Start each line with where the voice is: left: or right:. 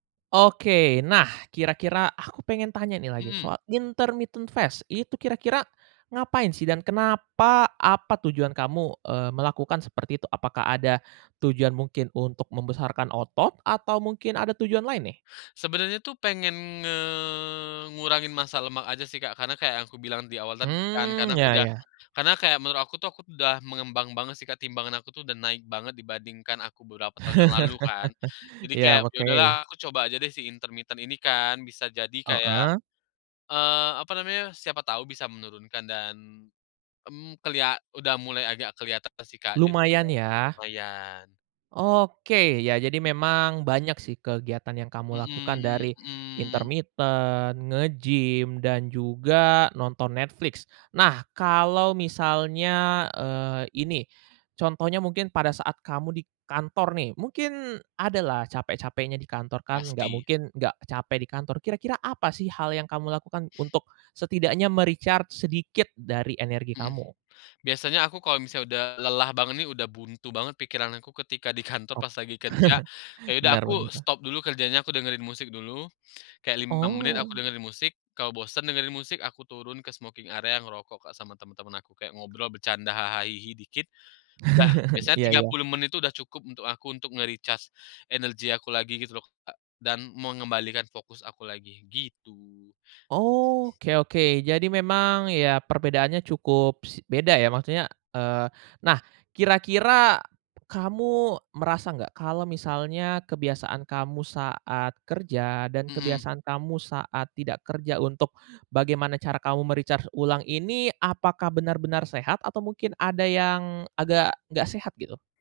right: Oke, nah, kira-kira aku pengen tanya nih lagi
left: Mhm.
right: soal intermittent fast, itu kira-kira ngapain sih dan kenapa, apa tujuan kamu, eee, melakukan seperti itu? Apakah ada tujuan mungkin untuk membesarkan otot, atau mungkin ada tujuan lain nih?
left: Sebenarnya tuh pengen nge ngurangin massa lemak aja sih Kak, karena kayak yang aku bilang di awal tadi kan,
right: Mmm,
left: karena aku
right: ya
left: udah
right: ya.
left: karena kayak menurut aku tuh aku udah mengembang banget sih Kak, timbangan aku tuh udah naik banget dibandingkan aku beberapa tahun yang lalu kan. Jadi
right: Ya,
left: kayak, ya udahlah
right: oke.
left: aku coba aja deh si intermiten ini kan bisa jadi kayak,
right: Heeh?
left: eee, apa namanya, siapa tahu bisa menurunkan dan, mmm, kelia udah mulai agak keliatan sih Kak
right: Lumayan
left: jadinya,
right: ya?
left: lumayan.
right: Oke, ya jadi memang banyak sih kegiatan yang kamu
left: Mmm
right: lakukan dari
left: mmm.
right: intermiten, nge-gym, dan juga nonton Netflix. Nah, kalau misalnya, eee, ini, contohnya mungkin pada saat kamu di kantor nih, mungkin ada lah capek-capeknya di kantor kan, nggak
left: Pasti.
right: mungkin nggak capek di kantor. Kira-kira apa sih hal yang kamu lakukan untuk setidaknya me-recharge sedikit dari energi
left: Hmm,
right: kamu?
left: biasanya aku kalau misalnya udah lelah banget nih, udah buntu banget pikiran aku ketika di kantor
right: Oh,
left: pas lagi kerja, ya udah
right: benar banget
left: aku
right: lah.
left: stop dulu kerjanya, aku dengerin musik dulu, kayak 5 menit aku
right: Oh.
left: dengerin musik, kalau bosen dengerin musik, aku turun ke smoking area ngerokok Kak sama teman-teman aku. Kayak ngobrol bercanda haha hihi dikit, udah, biasanya
right: Iya
left: tiga
right: iya.
left: puluh menit tuh udah cukup untuk aku, untuk nge-recharge energi aku lagi gitu loh Kak, dan mengembalikan fokus aku lagi gitu.
right: Oh, oke oke. Jadi memang, ya perbedaannya cukup s beda ya, maksudnya, eee, nah, kira-kira kamu merasa nggak, kalau misalnya kebiasaan kamu saat kerja dan
left: Hmm.
right: kebiasaan kamu saat tidak kerja untuk bagaimana cara kamu me-recharge ulang ini, apakah benar-benar sehat, atau mungkin ada yang agak nggak sehat gitu?